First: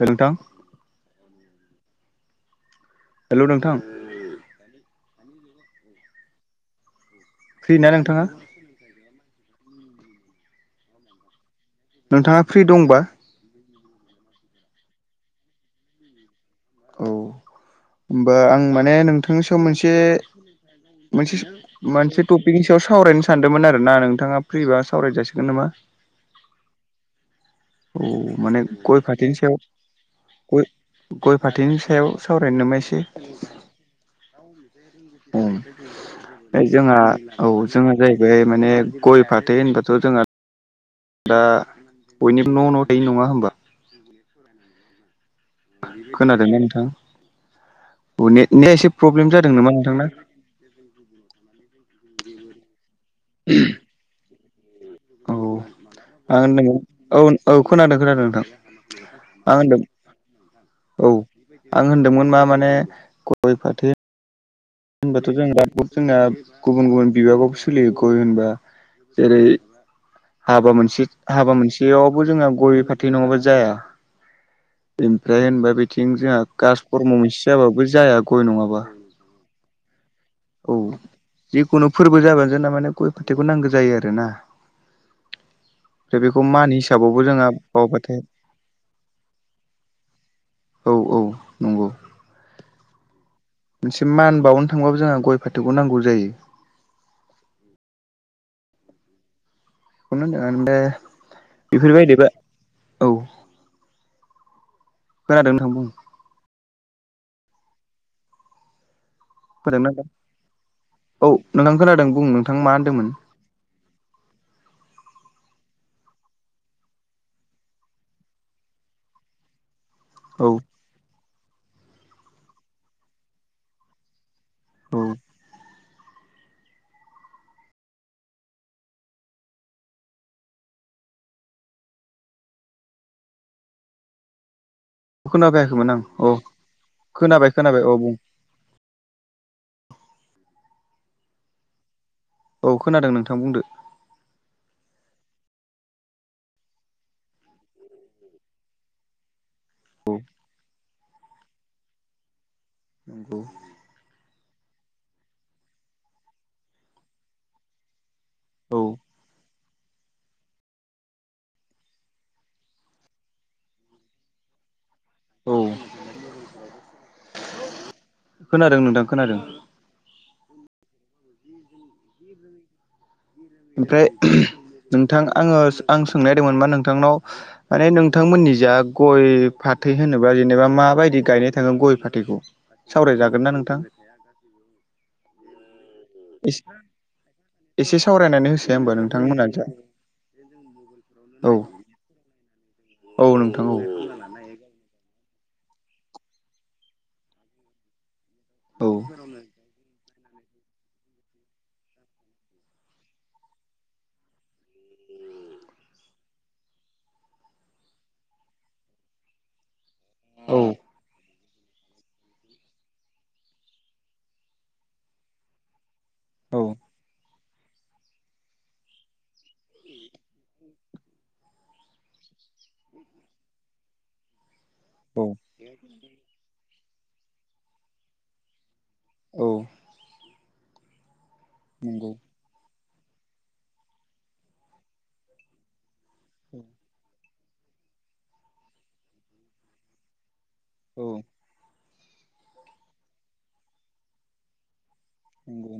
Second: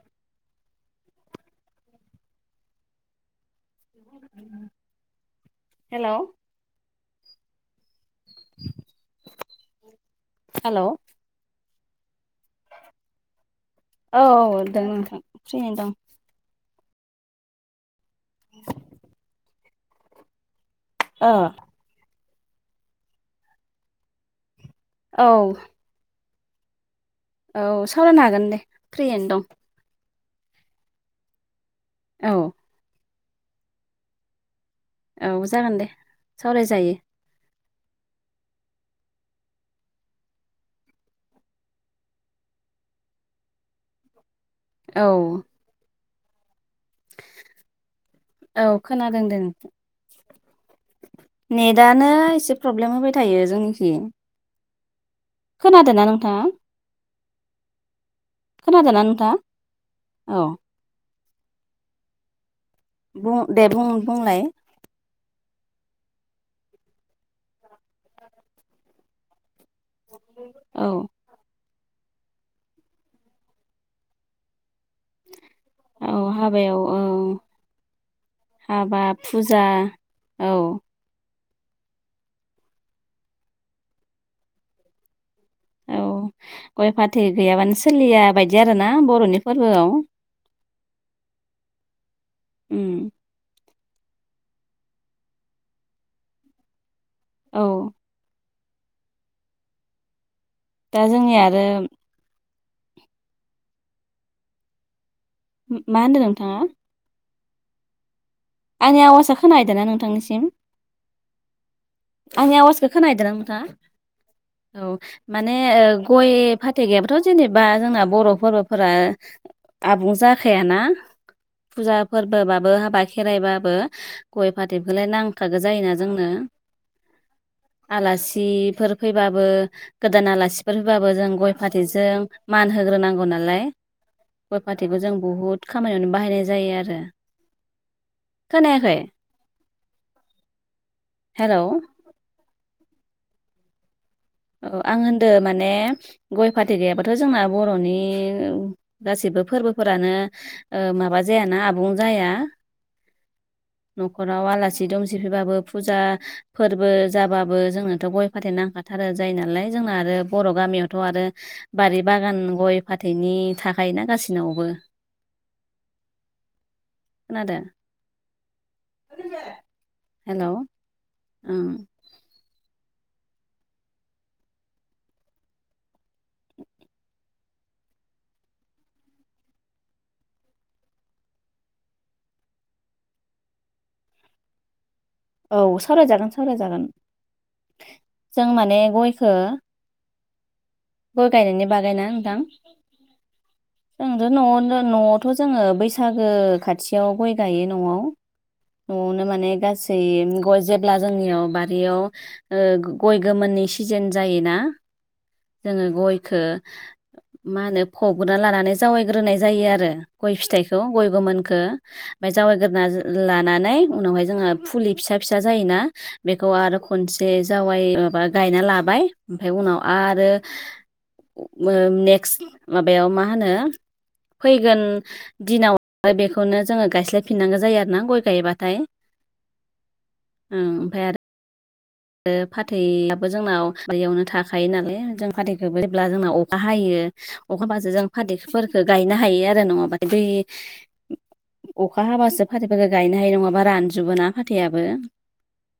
औ‌ नोंथां हेलौ नोंथां हेलौ फ्रि ना नोंथांआ हेल' नोंथाङा फ्रि दंबा औ औ द नोंथां फ्रिैनो दं औ होमबा आं माने नोंथांनि सायाव मोनसे औ मोनसे मोनसे टपिकनि सायाव सावरायनो सानदोंमोन आरो ना नोंथाङा फ्रिबा सावराय जासिगोन नामा औ औ सावरायनो हागोन दे माने गय फ्रियैनो दं फाटिनोसयाव गय फाथैनि सायाव औ सावरायनो नबायस औ जागोन दे जोंहा सावरायजायो औ जोंहा जाहैबाय माने गय फाथै होनबाथ' जोंहा दा बयनिबो न' न' थायो नङा होमबा औ खोनादोंना नोंथां नेटनिया औ एसे खोनादों प्रब्लेम दे जादों नामा नोंथांना नेटनो एसे प्रब्लेम होबाय थायो जोंनिखि औ खोनादों नों आं होनदों औ औ खोनादों खोनादों नोंथां खोनादों नोंथा आं होनदों औ औ आं होनदोंमोन मा माने बुं गय दे फाथै बुं बुंलाय होनबाथ' जों द जोंना गुबुन गुबुन बिबाबावबो सोलियो गय होनबा जेरै हाबा मोनसे औ हाबा मोनसेयावबो जोंहा गय फाथै नङाबा जाया ओमफ्राय होनबा बेथिं औ जोंहा हाबायाव कास औ फर्म' मोनसे जाबाबो जाया गय नङाबा हाबा फुजा औ जिखुनु फोरबो जाबानो जों न माने गय फाथैखौ नांगौ जायो आरो ना औ गय फाथै गैयाबानो बावबाथाय सोलिया बायदि आरोना बर'नि फोरबोआव औ औ नंगौ उम मोनसे मान बावनो थांबाबो जोंहा गय फाथोखौ नांगौ जायो औ खौनो होनदों ओमफ्राय दा जोंनिया आरो बेफोरबायदिबा औ खोनादों नोंथां बुं मा होन्दों नोंथाङा आंनि आवाजा खोनायदना खोनादोंना नोंथांनिसिम औ नोंथां खोनादों बुं नोंथां आंनि मा आवाजखौ होनदोंमोन खोनददों आ नोंथाङा औ माने गय फाथै गैयाबाथ' जेनेबा जोंना बर' फोरबोफोरा आबुं औ जाखायाना फुजा फोरबोबाबो हाबा खेराइबाबो गय औ फाथैखौलाय नांखागौ जायोना जोंनो [inaudible] आलासिफोर फैबाबो गोदान आलासिफोर होबाबो जों गय फाथैजों मान होग्रोनांगौ नालाय गय फाथैखौ जों बुहुत खोनाफैयाखैमोन आं खामानियावनो औ बाहायनाय जायो आरो खोनाबाय खोनाबाय औ बुं खोनाखै हेल' औ खोनादों नोंथां बुंदो औ आं होनदों माने गय फाथै गैयाबाथ' जोंना बर'नि गासिबो फोरबो फोरानो औ माबा जायाना आबुं जाया नंगौ न'खराव आलासि दुमसि फैबाबो फुजा फोरबो जाबाबो जोंनाथ' गय फााथेर औ नांखाथारो जायो नालाय जोंना आरो बर' गामियावथ' आरो बारि बागान गय फाथैनि थाखाय ना गासिनावबो औ खोनादों खोनादों नोंथां खोनादों हेल' [unintelligible] ओमफ्राय नोंथां आङो आं सोंनायदोंमोन मा नोंथांनाव माने नोंथांमोननि जा गय फाथै होनोबा जेनेबा माबायदि गायनाय थाङो गय फाथैखौ सावरायजागोन ना नोंथां [unintelligible] औ सावरायजागोन सावरायजागोन एसे जों सावरायनानै होसै माने होमबा गयखौ नोंथांमोना जा गय औ गायनायनि बागैनो नोंथां औ नोंथां औ जोंथ' न'आवनो न'आवथ' जोङो बैसागो खाथियाव गय गायो न'आव औ नआवनो माने गासै गै गय जेब्ला जोंनियाव बारियाव ओ गय गोमोननि सिजोन जायोना जोङो गयखौ मा होनो फबग्रा लानानै जावैग्रोनाय जायो आरो गय फिथाइखौ औ गय गोमोनखौ ओमफाय जावायग्रोना लानानै उनावहाय जोङो फुलि फिसा फिसा जायोना बेखौ आरो खनसे जावाइ माबा गायना लाबाय ओमफ्राय उनाव आरो ओ नेक्स्ट माबायाव मा होनो फैगोन औ दिनाव बेखौनो जोङो गायस्लायफिनांगौ जायो आरोना गय गायबाथाय ओम औ ओमफाय आरो नंगौ आरो फाथैआबो जोंनाव बारियावनो थाखायो नालाय जों फाथै जेब्ला जोंना अखा हायो अखाबाजो जों फाथैफोरखौ गायनो हायो आरो नङाबाथाय दै औ अखा हाबासो फाथैफोरखौ गायनो हायो नङाबा रानजोबो ना फाथैयाबो नोंगौ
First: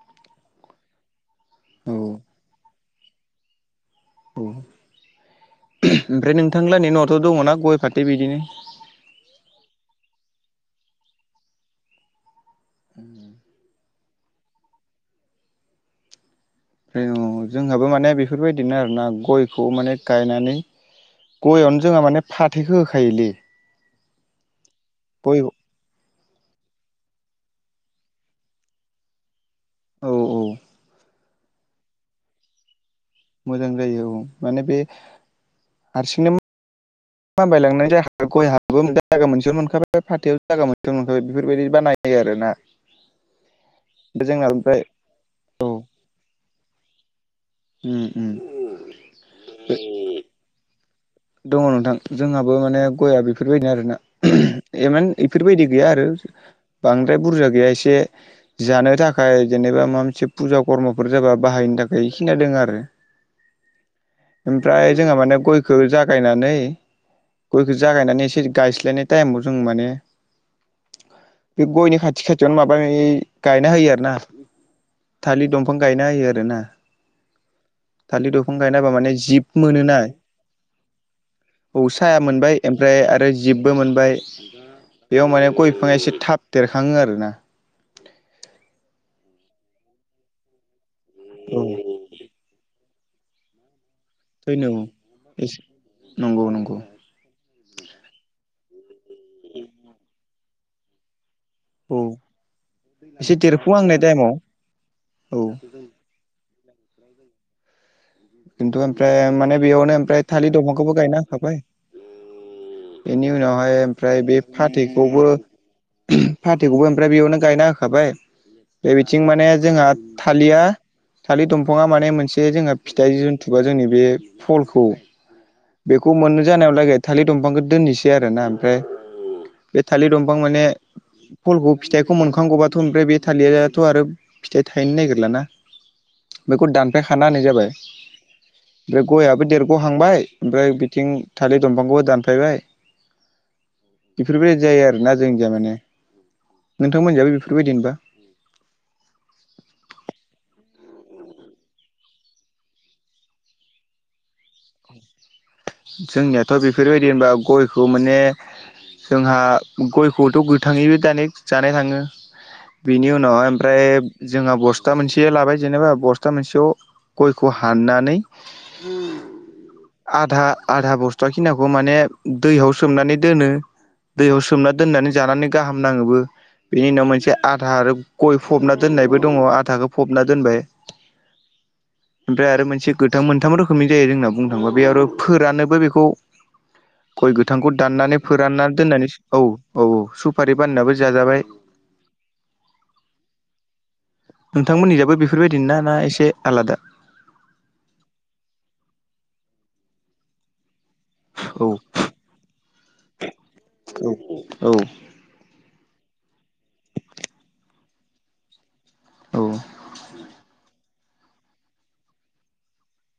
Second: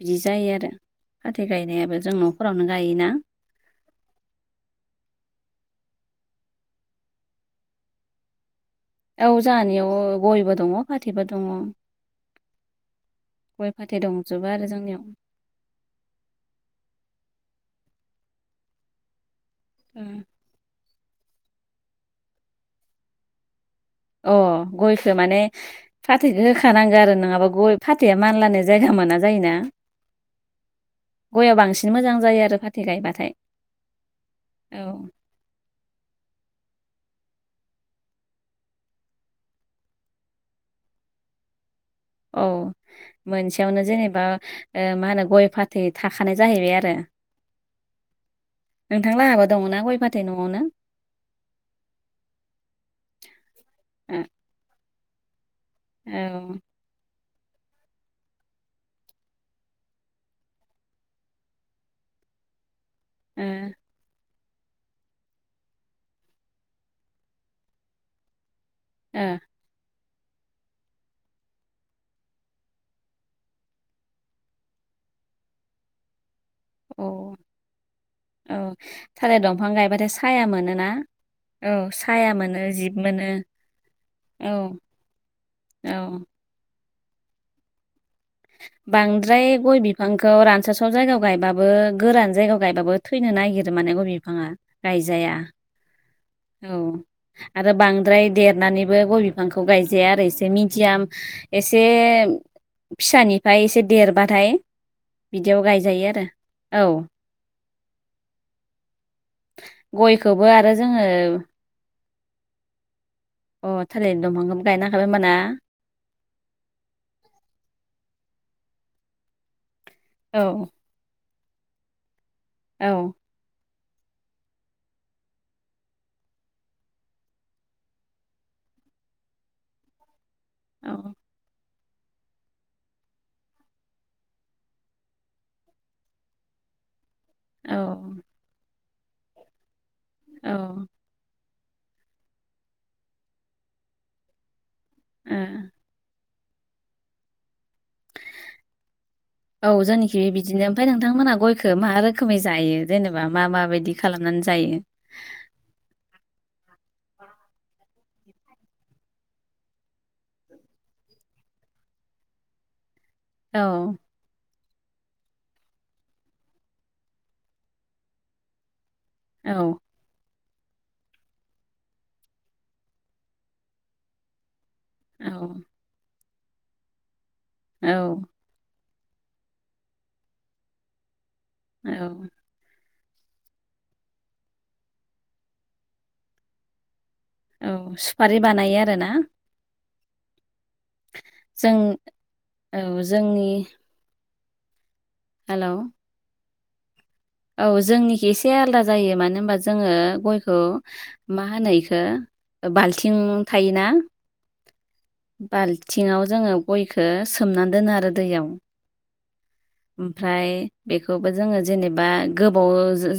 बिदि जायो आरो फाथै औ गायनायाबो जों न'फोररावनो गायोना औ ओमफ्राय नोंथांलाहानि न'आवथ' दङना गय फाथै बिदिनो औ जाहानियाव गयबो दङ फाथैबो दङ [inaudible] गय फाथै दंजोबो आरो जोंनियाव औ जोंहाबो माने बेफोरबायदिनो आरोना गयखौ माने गायनानै गयावनो जोंहा माने फाथैखौ होखायोलै अ गयखौ गय माने फाथैखौ होखानांगौ आरो नङाबा गय फाथैया मानलानो जायगा मोना जायोना औ औ गयाव बांसिन मोजां जायो आरो फाथै गायबाथाय मोजां जायो औ माने बे औ हारसिंनो माम बायलांनाय जाय गयहाबो जाया मोनसेयावनो मोनखाबाय फाथोययावबो जाया मोनसेयावनो मोनखाबाय बेफोरबायदि बानाय औ मोनसेयावनो जेनेबा जोंना ओमफ्राय मा होनो गय औ फाथै थाखानाय जाहैबाय आरो उम उम नोंथां लाहाबो दङना गय फाथै न'आवनो दङ नोंथां जोंहाबो माने गयआ बेफोरबायदिनो आरोना ओ इमान बेफोरबायदि गैया आरो औ बांद्राय बुरजा गैया एसे जानो थाखाय जेनेबा माबा मोनसे फुजा खर्मफोर जाबा बाहायनो थाखाय खिनादों आरो उम ओमफ्राय जोंहा माने गयखौ जा जागायनानै गयखौ जागायनानै एसे गायस्लायनाय ओ टाइमाव जों माने बे गयनि खाथि खाथिआवनो माबा ओइ गायना होयो आरो ना थालिथ दंफां गायना होयो आरोना ओ थालिद औ दंफां गायनाबा माने थालिर जिब दंफां मोनो ना गायबाथाय साया मोनोना औ साया मोनो मोनबाय जिब आमफ्राय मोनो आरो जिबबो मोनबाय औ बेआव माने गय बिफांआ एसे औ थाब देरखाङो आरोना बांद्राय गय बिफांखौ रानसाव साव जायगायाव औ गायबाबो गोरान जायगायाव गायबाबो थैनो नागिरो माने गय बिफांआ थैनो गायजाया औ नंगौ औ नंगौ आरो बांद्राय देरनानैबो गय बिफांखौ गायजाया आरो एसे मिदियाम एसे औ फिसानिफाय एसे देरफुहांनाय टाइमाव देरबाथाय औ बिदिआव गायजा जायो आरो औ खिन्थु आमफ्राय माने बेआवनो ओमफ्राय गयखौबो थालिद आरो दंफांखौबो जोङो गायना थाबाय बेनि उनावहाय अ थालिर आमफ्राय बे दंफांखौबो गायनो हाखाबाय फाथैखौबो होमबाना ओम फाथैखौबो आमफ्राय बेआवनो गायना होखाबाय बे बिथिं माने जोंहा थालिआ औ थालिद दंफांआ माने मोनसे जोंहा औ फिथाइ जन्थुबा जोंनि बे फलखौ बेखौ मोननो जानायावलागै थालिर दंफांखौ दोननोसै आरो ना आमफ्राय बे थालिद दंफां माने औ फलखौ फिथाइखौ मोनखांग'बाथ' आमफ्राय बे थालिदाथ' आरो फिथाइ थाहैनो नागिरलाना बेखौ दानफायखाना होनाय जाबाय औ बे गयाबो देरग'हांबाय ओ आमफ्राय बिथिं थालिथ दंफांखौबो दानफायबाय बेफोरबादि जायो आरोना जोंनिजा माने नोंथांमोनि जायबो बेफोरबादिनोबा औ जोंनिखैबो बिदिनो आमफ्राय नोंथांमोनहा गयखौ मा रोखोमै जायो जेनोबा मा माबायदि खालामनानै जायो जोंनिआथ' बेफोरबादि होनबा गयखौ माने जोंहा गयखौथ' गोथाङैबो दानिक जानाय थाङो बिनि उनावहाय आमफ्राय औ जोंहा बस्था मोनसे लाबाय जेनोबा बस्था मोनसेआव गयखौ हाननानै उम औ आधा आधा बस्थु खिनाखौ माने दैयाव सोमनानै दोनो दैयाव सोमनानै दोननानै औ जानानै गाम नाङोबो बेनि उनाव मोनसे औ आधार गय फबना दोननायबो दङ आधाखौ फ'बना दोनबाय औ आमफ्राय आरो मोनसे गोथां मोनथाम रोखोमनि जायो जोंना बुंनो थाङोबा बे आरो फोराननोबो बेखौ गय गोथांखौ औ दाननानै सुफारि फोरानना बानायो आरोना दोननानै औ औ औ सुपारि बानाय नाबो जाजाबाय जों औ जोंनि नोंथांमोननिजोबो बेफोरबादि हेलौ नो ना एसे आलादा औ जोंनिखि एसे आलदा जायो मानो होनबा जोङो गयखो मा औ होनो इखौ बाल्थिं थायोना औ बाल्थिंआव जोङो गयखौ सोमनानै दोनो आरो दैयाव औ आमफ्राय बेखौबो जोङो जेनोबा बा गोबाव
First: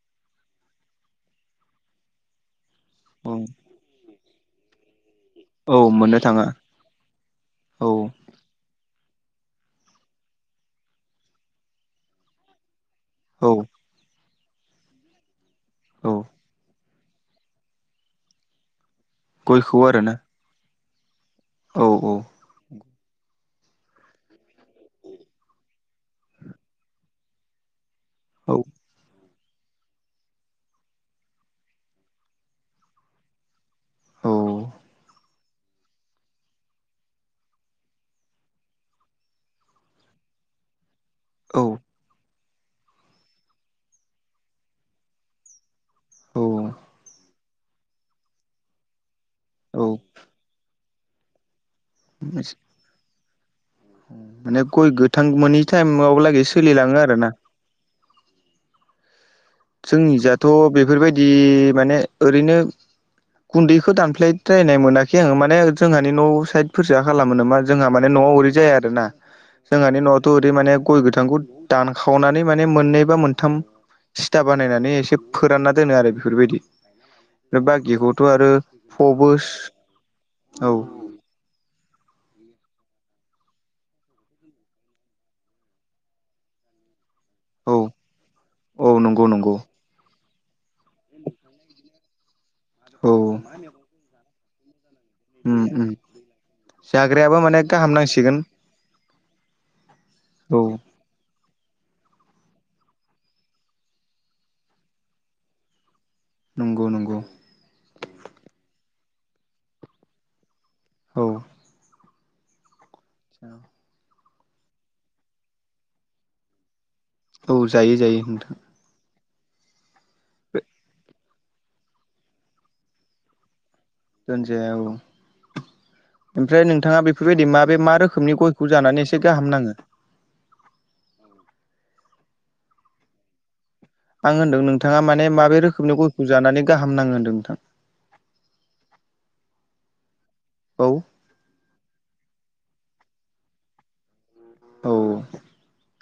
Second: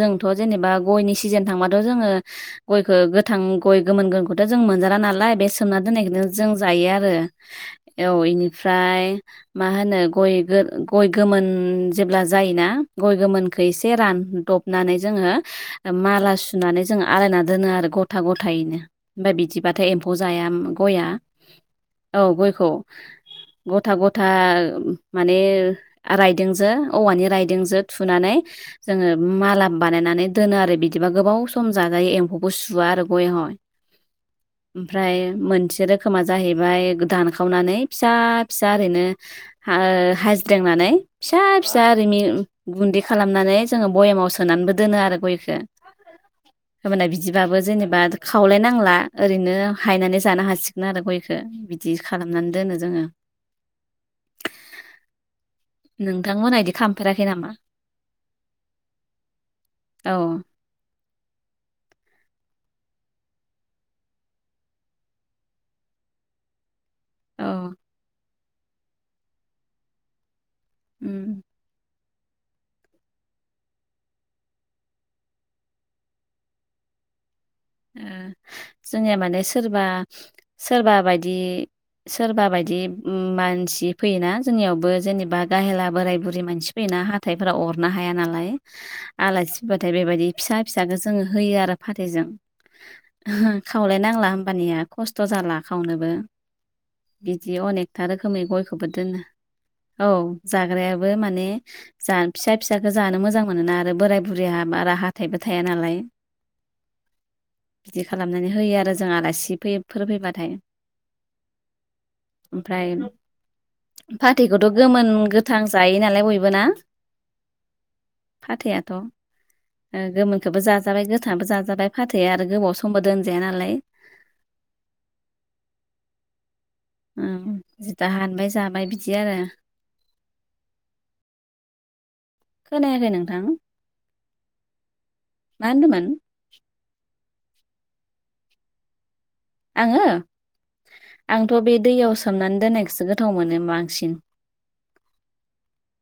जोंथ' जेनोबा गयनि सिजोन थांबाथ' जोङो गयखौ गोथां औ गय गोमोन गोमोनखौथ' जों मोनजा नालाय बे औ सोमना मोननो दोननायखौनो थाङा जों जायो आरो औ इनि फ्राय मा होनो गय गो गोमोन जेब्ला जायोना गय गोमोन औ गयखो एसे रानदबनानै जोङो औ माला सुनानै जों आलायना दोनो आरो गथा गथायैनो आमफ्राय गयखौ बिदिबाथाय एम्फौ आरोना जाया गया औ गयखौ गथा गथा माने रायदोंजों औवानि रायदोंजों थुनानै औ जोङो माला बानायनानै दोनो आरो बिदिबा गोबाव सम जाजायो एम्फौबो सुवा आरो गया हाय औ ओमफ्राय मोनसे रोखोमा जाहैबाय दानखावनानै फिसा फिसा ओरैनो हा ओ हाजिरनानै फिसा औ फिसा ओरै गुन्दै खालामनानै जोङो बयामाव सोनानैबो दोनो आरो गयखौ औ होबोनाय बिदिबाबो जेनेबा खावलायनांला ओरैनो औ हायनानै जानो हासिगोन आरो गयखौ बिदि खालामनानै दोनो जोङो माने गय गोथां मोनै टाइमावलागै नोंथांमोना बिदि सोलिलाङो आरो खालामफेराखै ना नामा औ जोंनि जाथ' बेफोरबायदि माने ओरैनो गुन्दैखौ दानफ्लायद्रायनाय मोनाखै आङो माने जोंहानि न' साइदफोरसो खालामो नामा औ जोंहा माने न'आव ओरै जाया आरो ना जोंहानि न'आवथ' ओरै माने गय गोथांखौ उम दानखावनानै माने मोननै बा मोनथाम था बानायनानै एसे फोरानना दोनो आरो बेफोरबायदि ओमफ्राय बाखिखौथ' उम आरो जोंनिया फबो माने सोरबा औ सोरबा बायदि सोरबा बायदि मानसि फैयोना जोंनियावबो जेनेबा गाहेला बोराय बुरै मानसि फैना हाथायफोरा औ अरनो हाया नालाय औ नंगौ नंगौ आलासि फैबाथाय बेबायदि फिसा फिसाखौ जोङो होयो आरो फाथैजों औ खावलायनांला होमबानिया खस्थ' जाला उम उम खावनोबो जाग्रायाबो बिदि माने गाहाम अनेकथा नांसिगोन रोखोमै गय बो दोनो औ औ जाग्रायाबो माने जान फिसा फिसखौ जानो मोजां मोनोना आरो बोराय बुरिया बारा हाथाइबो थाया नालाय नंगौ नंगौ बिदि खालामनानै होयो आरो जों आलासि फैफोर फैबाथाय औ ओमफ्राय औ फाथैखौथ' गोमोन गोथां जायो नालाय बयबो ना औ जायो जायो नोंथां फाथैयाथ' गोमोनखौबो जाजाबाय गोथाङाबो जाजाबाय फाथैया आरो गोबाव समबो दोनजाया नालाय दोनजाया औ ओमफ्राय नोंथाङा बेफोरबायदि ओम माबे मा जिथा रोखोमनि हानबाय गयखौ जाबाय जानानै बिदि एसे आरो गाहाम नाङो खोनायाखै नोंथां आं होन्दों नोंथाङा माने माबे मा रोखोमनि होनदोंमोन गयखौ जानानै गाहाम नाङो होन्दों नोंथां आङो औ आंथ' बे दैयाव सोमनानै दोन्नायखौसो गोथाव मोनो बांसिन औ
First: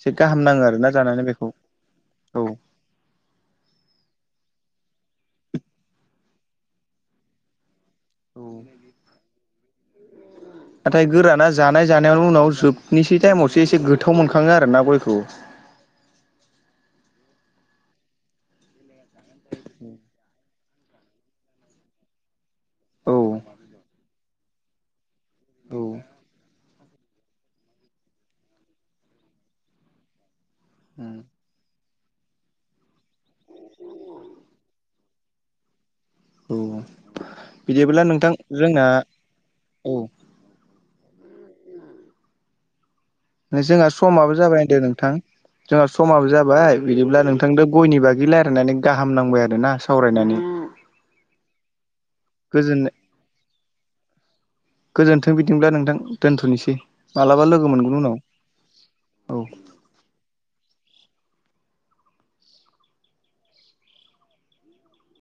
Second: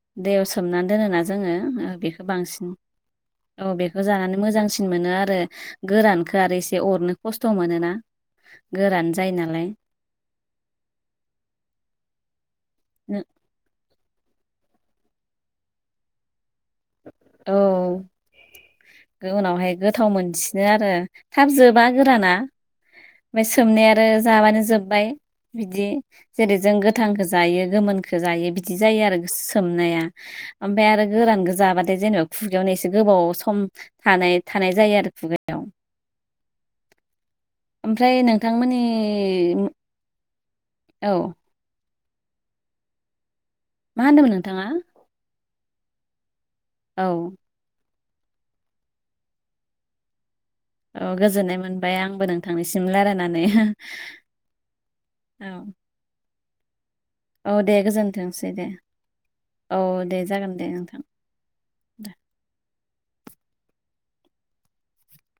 एसे गाहाम दैयाव नाङो सोमनानै आरोना दोनोना जानानै बेखौ जोङो बेखौ औ बांसिन औ बेखौ जानानै मोजांसिन मोनो आरो गोरानखौ आरो एसे अरनो खस्थ' मोनो ना गोरान जायो नालाय नाथाय गोराना जानाय जानायावनो उनाव जोबनिसै टाइमावसो एसे गोथाव मोनखाङो आरोना गयखौ औ उनावहाय गोथाव मोनसि नो आरो थाब जोबा गोराना औ ओमफ्राय सोमनाय आरो जाबानो जोब्बाय औ बिदि जेरै जों गोथांखौ जायो गोमोनखौ जायो बिदि जायो आरो सोमनाया ओमफ्राय आरो गोरानखो जाबाथाय जेनेबा खुगायावनो एसे गोबाव सम थानाय थानाय जायो आरो खुगा औ बिदिब्ला ओमफ्राय नोंथां नोंथांमोननि जोंना औ औ जोंहा मा होनदोंमोन समाबो नोंथाङा जाबाय दे नोंथां जोंहा समाबो जाबाय औ बिदिब्ला नोंथांजों गयनि बागै रायलायनानै गाहाम नांबाय आरो ना सावरायनानै औ गोजोननाय मोनबाय आंबो गोजोन नोंथांनिसिम रायलायनानै गोजोन्थों औ बिदिब्ला नोंथां दोनथ'नोसै मालाबा औ लोगो दे मोनगोन उनाव गोजोनथोंसै दे औ औ दे जागोन दे नोंथां